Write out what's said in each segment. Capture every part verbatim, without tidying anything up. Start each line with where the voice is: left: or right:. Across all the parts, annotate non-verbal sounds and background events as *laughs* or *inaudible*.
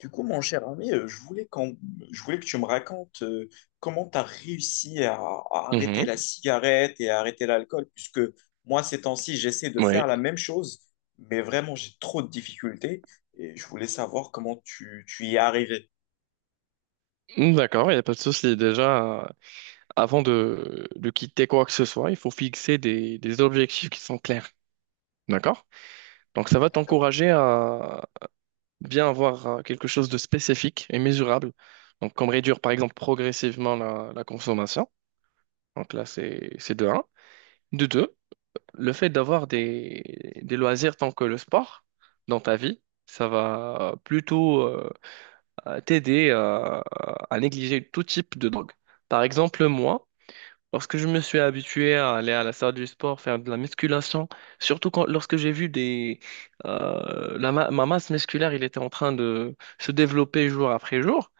left: Du coup, mon cher ami, euh, je voulais, qu'on- je voulais que tu me racontes euh, comment tu as réussi à, à arrêter
right: Mhm,
left: la cigarette et à arrêter l'alcool, puisque moi, ces temps-ci, j'essaie de
right: oui,
left: faire la même chose, mais vraiment, j'ai trop de difficultés et je voulais savoir comment tu, tu y es arrivé.
right: Mm, d'accord, il n'y a pas de souci. Déjà, euh, avant de, de quitter quoi que ce soit, il faut fixer des, des objectifs qui sont clairs. D'accord? Donc, ça va
left: D'accord?
right: t'encourager à bien avoir euh, quelque chose de spécifique et mesurable. Donc, comme réduire, par exemple, progressivement la, la consommation. Donc, là, c'est, c'est de un. De deux, le fait d'avoir des, des loisirs tant que le sport dans ta vie, ça va plutôt euh, euh, t'aider euh, à négliger tout type de drogue. Par exemple, moi, lorsque je me suis habitué à aller à la salle du sport, faire de la musculation, surtout quand, lorsque j'ai vu des, euh, la ma, ma masse musculaire, il était en train de se développer jour après jour,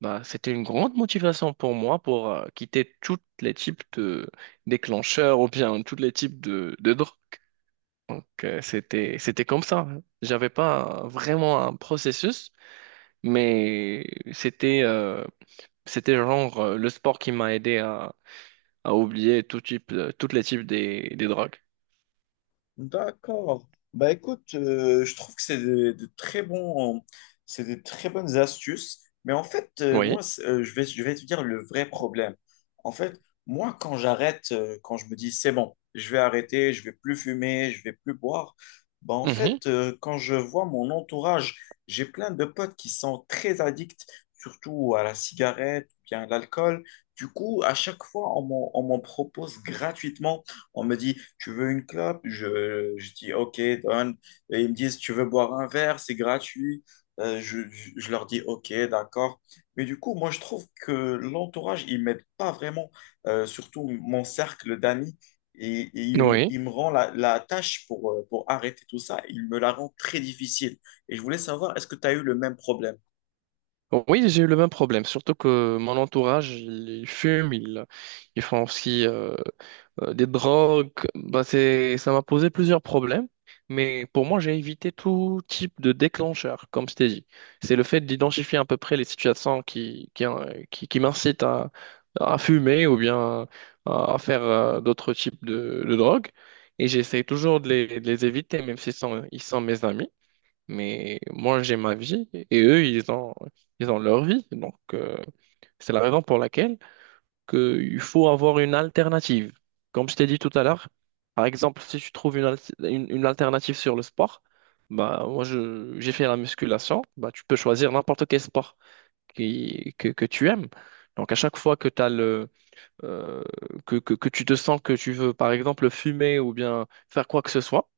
right: bah, c'était une grande motivation pour moi pour euh, quitter tous les types de déclencheurs ou bien tous les types de, de drogues. Donc, euh, c'était, c'était comme ça. J'avais pas euh, vraiment un processus, mais c'était, euh, c'était genre euh, le sport qui m'a aidé à, à oublier tout type, euh, tous les types des, des drogues.
left: D'accord. Bah écoute, euh, je trouve que c'est des, des très bons, c'est des très bonnes astuces. Mais en fait, euh,
right: Oui.
left: moi, c'est- euh, je vais, je vais te dire le vrai problème. En fait, moi, quand j'arrête, euh, quand je me dis c'est bon, je vais arrêter, je vais plus fumer, je vais plus boire, bah en
right: Mhm.
left: fait, euh, quand je vois mon entourage, j'ai plein de potes qui sont très addicts, surtout à la cigarette, ou bien à l'alcool. Du coup, à chaque fois, on m'en on m'en propose gratuitement. On me dit, tu veux une clope? Je, je dis, ok, donne. Et ils me disent, tu veux boire un verre? C'est gratuit. Euh, je, je- je leur dis, ok, d'accord. Mais du coup, moi, je trouve que l'entourage, il m'aide pas vraiment. Euh, surtout mon cercle d'amis. Et, et il me,
right: Oui.
left: il me rend la, la tâche pour, euh, pour arrêter tout ça, il me la rend très difficile. Et je voulais savoir, est-ce que tu as eu le même problème?
right: Oui, j'ai eu le même problème, surtout que mon entourage, ils ils fument, ils, ils font aussi euh, euh, des drogues. Bah, c'est, ça m'a posé plusieurs problèmes, mais pour moi, j'ai évité tout type de déclencheur, comme je t'ai dit. C'est le fait d'identifier à peu près les situations qui, qui, euh, qui, qui m'incitent à, à fumer ou bien à, à faire euh, d'autres types de, de drogues. Et j'essaie toujours de les, de les éviter, même s'ils sont, ils sont mes amis. Mais moi, j'ai ma vie et eux, ils ont, ils ont leur vie. Donc, euh, c'est la raison pour laquelle que il faut avoir une alternative. Comme je t'ai dit tout à l'heure, par exemple, si tu trouves une, al- une, une alternative sur le sport, bah, moi, je, j'ai fait la musculation, bah, tu peux choisir n'importe quel sport qui, que, que tu aimes. Donc, à chaque fois que, t'as le, euh, que, que, que tu te sens que tu veux, par exemple, fumer ou bien faire quoi que ce soit,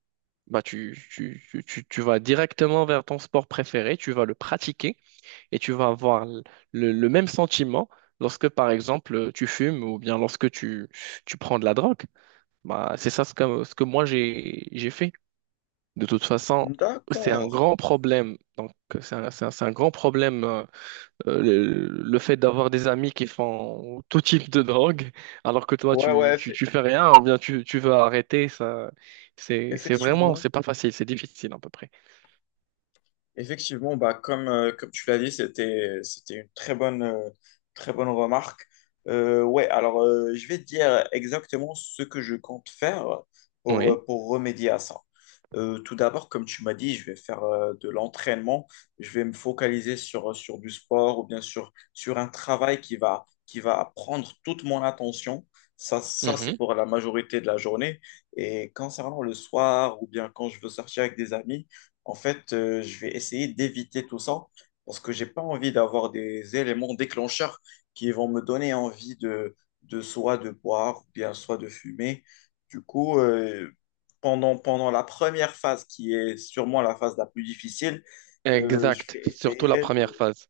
right: bah tu, tu, tu, tu- tu vas directement vers ton sport préféré, tu vas le pratiquer et tu vas avoir l- le, le même sentiment lorsque, par exemple, tu fumes ou bien lorsque tu, tu prends de la drogue. Bah, c'est ça ce que, ce que moi j'ai, j'ai fait. De toute façon, c'est un
left: D'accord.
right: grand problème. Donc, c'est un, c'est un, c'est un grand problème euh, euh, le, le fait d'avoir des amis qui font tout type de drogue alors que toi,
left: Ouais, ouais,
right: tu, tu,
left: eff-
right: tu fais rien ou bien tu, tu veux arrêter. Ça, c'est, c'est vraiment,
left: effectivement.
right: c'est pas facile, c'est difficile à peu près.
left: Effectivement, bah, comme, euh, comme tu l'as dit, c'était, c'était une très bonne, euh, très bonne remarque. Euh, ouais, alors euh, je vais te dire exactement ce que je compte faire pour,
right: Oui,
left: euh, pour remédier à ça. Euh, tout d'abord, comme tu m'as dit, je vais faire euh, de l'entraînement. Je vais me focaliser sur, euh, sur du sport ou bien sur, sur un travail qui va, qui va prendre toute mon attention. Ça, ça, c'est
right: mhm,
left: pour la majorité de la journée. Et concernant le soir ou bien quand je veux sortir avec des amis, en fait, euh, je vais essayer d'éviter tout ça parce que j'ai pas envie d'avoir des éléments déclencheurs qui vont me donner envie de, de soit de boire ou bien soit de fumer. Du coup, euh, pendant, pendant la première phase qui est sûrement la phase la plus difficile, euh, je
right: exact.
left: vais
right: Surtout la
left: essayer
right: première
left: de.
right: phase.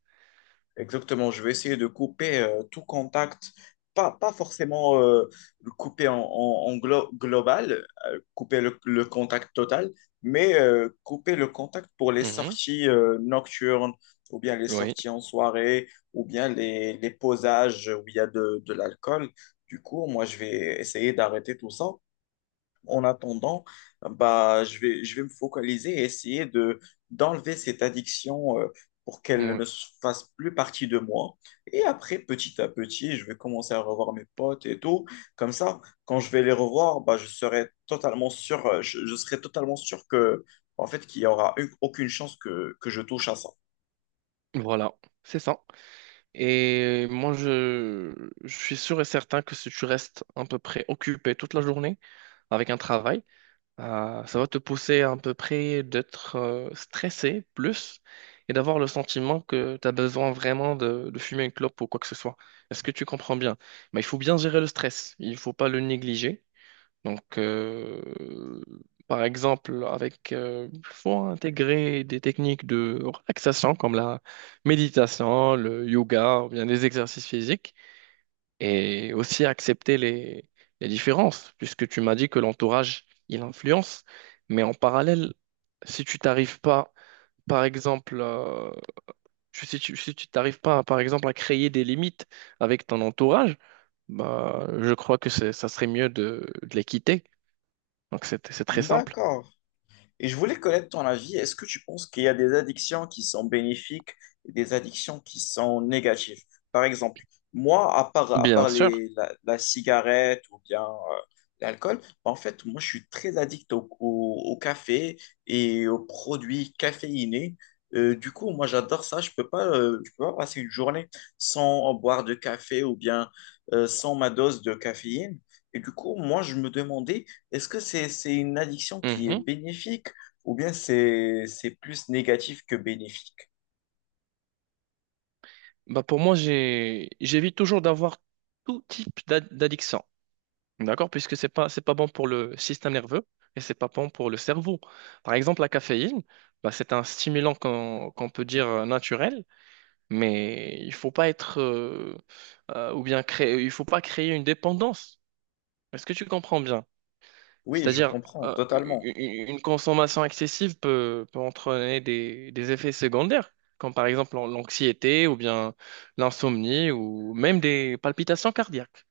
left: Exactement, je vais essayer de couper euh, tout contact, pas, pas forcément euh, le couper en, en- en glo- global, euh, couper le, le contact total, mais euh, couper le contact pour les
right: Mhm,
left: sorties euh, nocturnes, ou bien les
right: oui,
left: sorties en soirée, ou bien les, les posages où il y a de, de l'alcool. Du coup, moi, je vais essayer d'arrêter tout ça en attendant, bah, je vais, je vais me focaliser et essayer de, d'enlever cette addiction euh, pour qu'elle
right: oui,
left: ne se fasse plus partie de moi. Et après, petit à petit, je vais commencer à revoir mes potes et tout. Comme ça, quand je vais les revoir, bah, je serai totalement sûr, euh, je, je serai totalement sûr que, en fait, qu'il n'y aura une- aucune chance que, que je touche à ça.
right: voilà, c'est ça. Et moi, je, je suis sûr et certain que si tu restes à peu près occupé toute la journée avec un travail, euh, ça va te pousser à peu près d'être euh, stressé plus et d'avoir le sentiment que tu as besoin vraiment de, de fumer une clope ou quoi que ce soit. Est-ce que tu comprends bien? Mais il faut bien gérer le stress, il ne faut pas le négliger. Donc, euh, par exemple, avec, euh, il faut intégrer des techniques de relaxation comme la méditation, le yoga, ou bien des exercices physiques, et aussi accepter les, les différences, puisque tu m'as dit que l'entourage, il influence. Mais en parallèle, si tu t'arrives pas, par exemple, euh, tu- si tu, si tu t'arrives pas, par exemple, à créer des limites avec ton entourage, bah, je crois que c'est- ça serait mieux de, de les quitter. Donc, c'est c'est très simple.
left: D'accord. Et je voulais connaître ton avis. Est-ce que tu penses qu'il y a des addictions qui sont bénéfiques et des addictions qui sont négatives? Par exemple, moi, à part, à
right: Bien
left: part
right: sûr.
left: les, la, la cigarette ou bien euh, l'alcool, bah, en fait, moi, je suis très addict au, au- au café et aux produits caféinés. Euh, du coup, moi, j'adore ça. Je peux pas, euh, je peux pas passer une journée sans boire de café ou bien euh, sans ma dose de caféine. Et du coup, moi, je me demandais, est-ce que c'est, c'est une addiction qui est
right: Mhm.
left: bénéfique ou bien c'est c'est plus négatif que bénéfique.
right: Bah pour moi, j'ai, j'évite toujours d'avoir tout type d'ad- d'addiction. D'accord? Puisque c'est pas, c'est pas bon pour le système nerveux et c'est pas bon pour le cerveau. Par exemple, la caféine, bah c'est un stimulant qu'on qu'on peut dire euh, naturel, mais il faut pas être, euh, euh, ou bien créer, il faut pas créer une dépendance. Est-ce que tu comprends bien?
left: Oui, je
right: C'est-à-dire,
left: comprends
right: euh,
left: totalement.
right: u- une consommation excessive peut, peut entraîner des, des effets secondaires, comme par exemple l'an- l'anxiété ou bien l'insomnie ou même des palpitations cardiaques.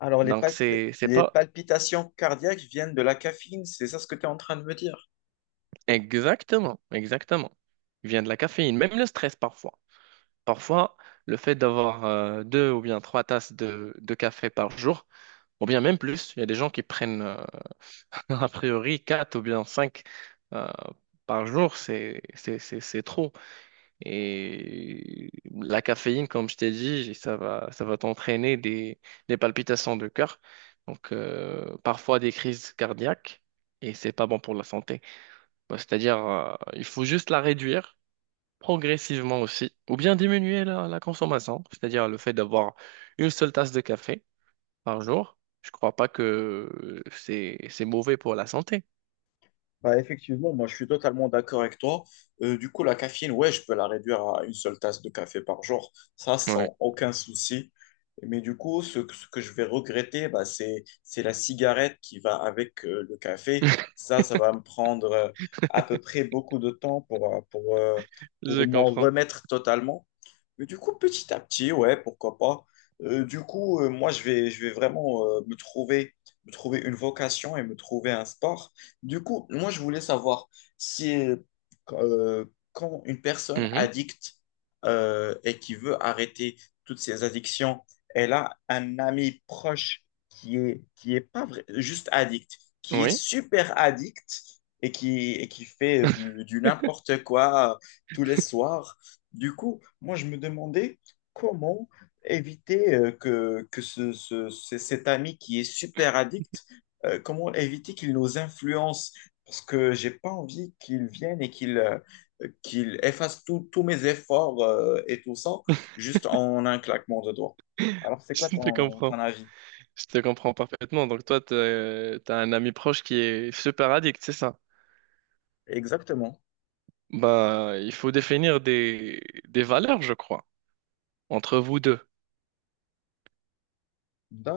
left: Alors, les
right: Donc,
left: palpi-
right: c'est, c'est
left: les
right: pas
left: palpitations cardiaques viennent de la caféine, c'est ça ce que tu es en train de me dire?
right: Exactement, exactement. Il vient de la caféine, même le stress parfois. Parfois, le fait d'avoir euh, deux ou bien trois tasses de, de café par jour, ou bien même plus, il y a des gens qui prennent euh, *laughs* a priori quatre ou bien cinq euh, par jour, c'est c'est- c'est- c'est trop. Et la caféine, comme je t'ai dit, ça va, ça va t'entraîner des, des palpitations de cœur, donc euh, parfois des crises cardiaques, et c'est pas bon pour la santé. Bah, c'est-à-dire, euh, il faut juste la réduire progressivement aussi, ou bien diminuer la, la consommation, c'est-à-dire le fait d'avoir une seule tasse de café par jour. Je crois pas que c'est c'est mauvais pour la santé.
left: Bah, effectivement, moi je suis totalement d'accord avec toi. Euh, du coup, la caféine, ouais, je peux la réduire à une seule tasse de café par jour, ça
right: Oui,
left: sans aucun souci. Mais du coup, ce, que ce que je vais regretter, bah, c'est, c'est la cigarette qui va avec euh, le café.
right: *laughs*
left: Ça, ça va me prendre euh, à peu près beaucoup de temps pour, euh, pour, euh,
right: je
left: pour m'en
right: comprends.
left: remettre totalement. Mais du coup, petit à petit, ouais, pourquoi pas. Euh, du coup, euh, moi, je vais, je vais vraiment euh, me trouver, me trouver une vocation et me trouver un sport. Du coup, moi, je voulais savoir si euh, euh, quand une personne
right: Mhm.
left: addicte euh, et qui veut arrêter toutes ses addictions, elle a un ami proche qui est, qui est pas vrai- juste addict, qui est
right: Oui,
left: super addict et qui, et qui fait du, du
right: *laughs*
left: n'importe quoi euh, tous les soirs. Du coup, moi, je me demandais comment éviter euh, que, que ce, ce- ce- cet ami qui est super addict, euh, comment éviter qu'il nous influence, parce que j'ai pas envie qu'il vienne et qu'il euh, qu'il efface tout- tous mes efforts euh, et tout ça, juste en un claquement de doigts. Alors, c'est quoi
right: je te
left: ton, ton
right: comprends.
left: avis?
right: Je te comprends parfaitement. Donc toi, t'as t'as un ami proche qui est super addict, c'est ça?
left: Exactement.
right: Bah, il faut définir des, des valeurs, je crois, entre vous deux.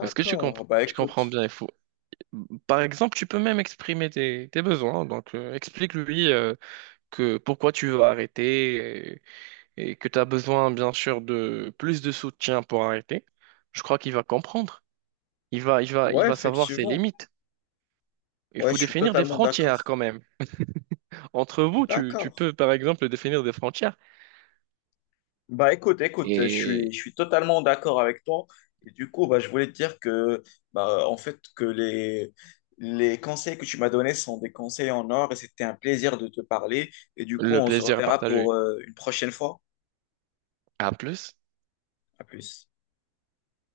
right: Est-ce que tu comp-
left: Bah
right: Tu comprends
left: écoute,
right: bien? Il faut... Par exemple, tu peux même exprimer tes, tes besoins. Donc, euh, explique-lui euh, que pourquoi tu veux arrêter et, et que tu as besoin, bien sûr, de plus de soutien pour arrêter. Je crois qu'il va comprendre. Il va, il va, il
left: ouais,
right: va savoir ses
left: effectivement.
right: limites. Il
left: Ouais,
right: faut
left: je suis
right: définir des
left: totalement
right: frontières
left: d'accord.
right: quand même. Entre vous, tu, tu
left: D'accord.
right: peux par exemple définir des frontières
left: Bah écoute, écoute, je suis,
right: et
left: je suis totalement d'accord avec toi. Et du coup, bah, je voulais te dire que, bah, en fait, que les, les conseils que tu m'as donnés sont des conseils en or et c'était un plaisir de te parler. Et du coup,
right: le
left: on se
right: plaisir est
left: reverra
right: partagé.
left: pour euh, une prochaine fois.
right: À plus.
left: À plus.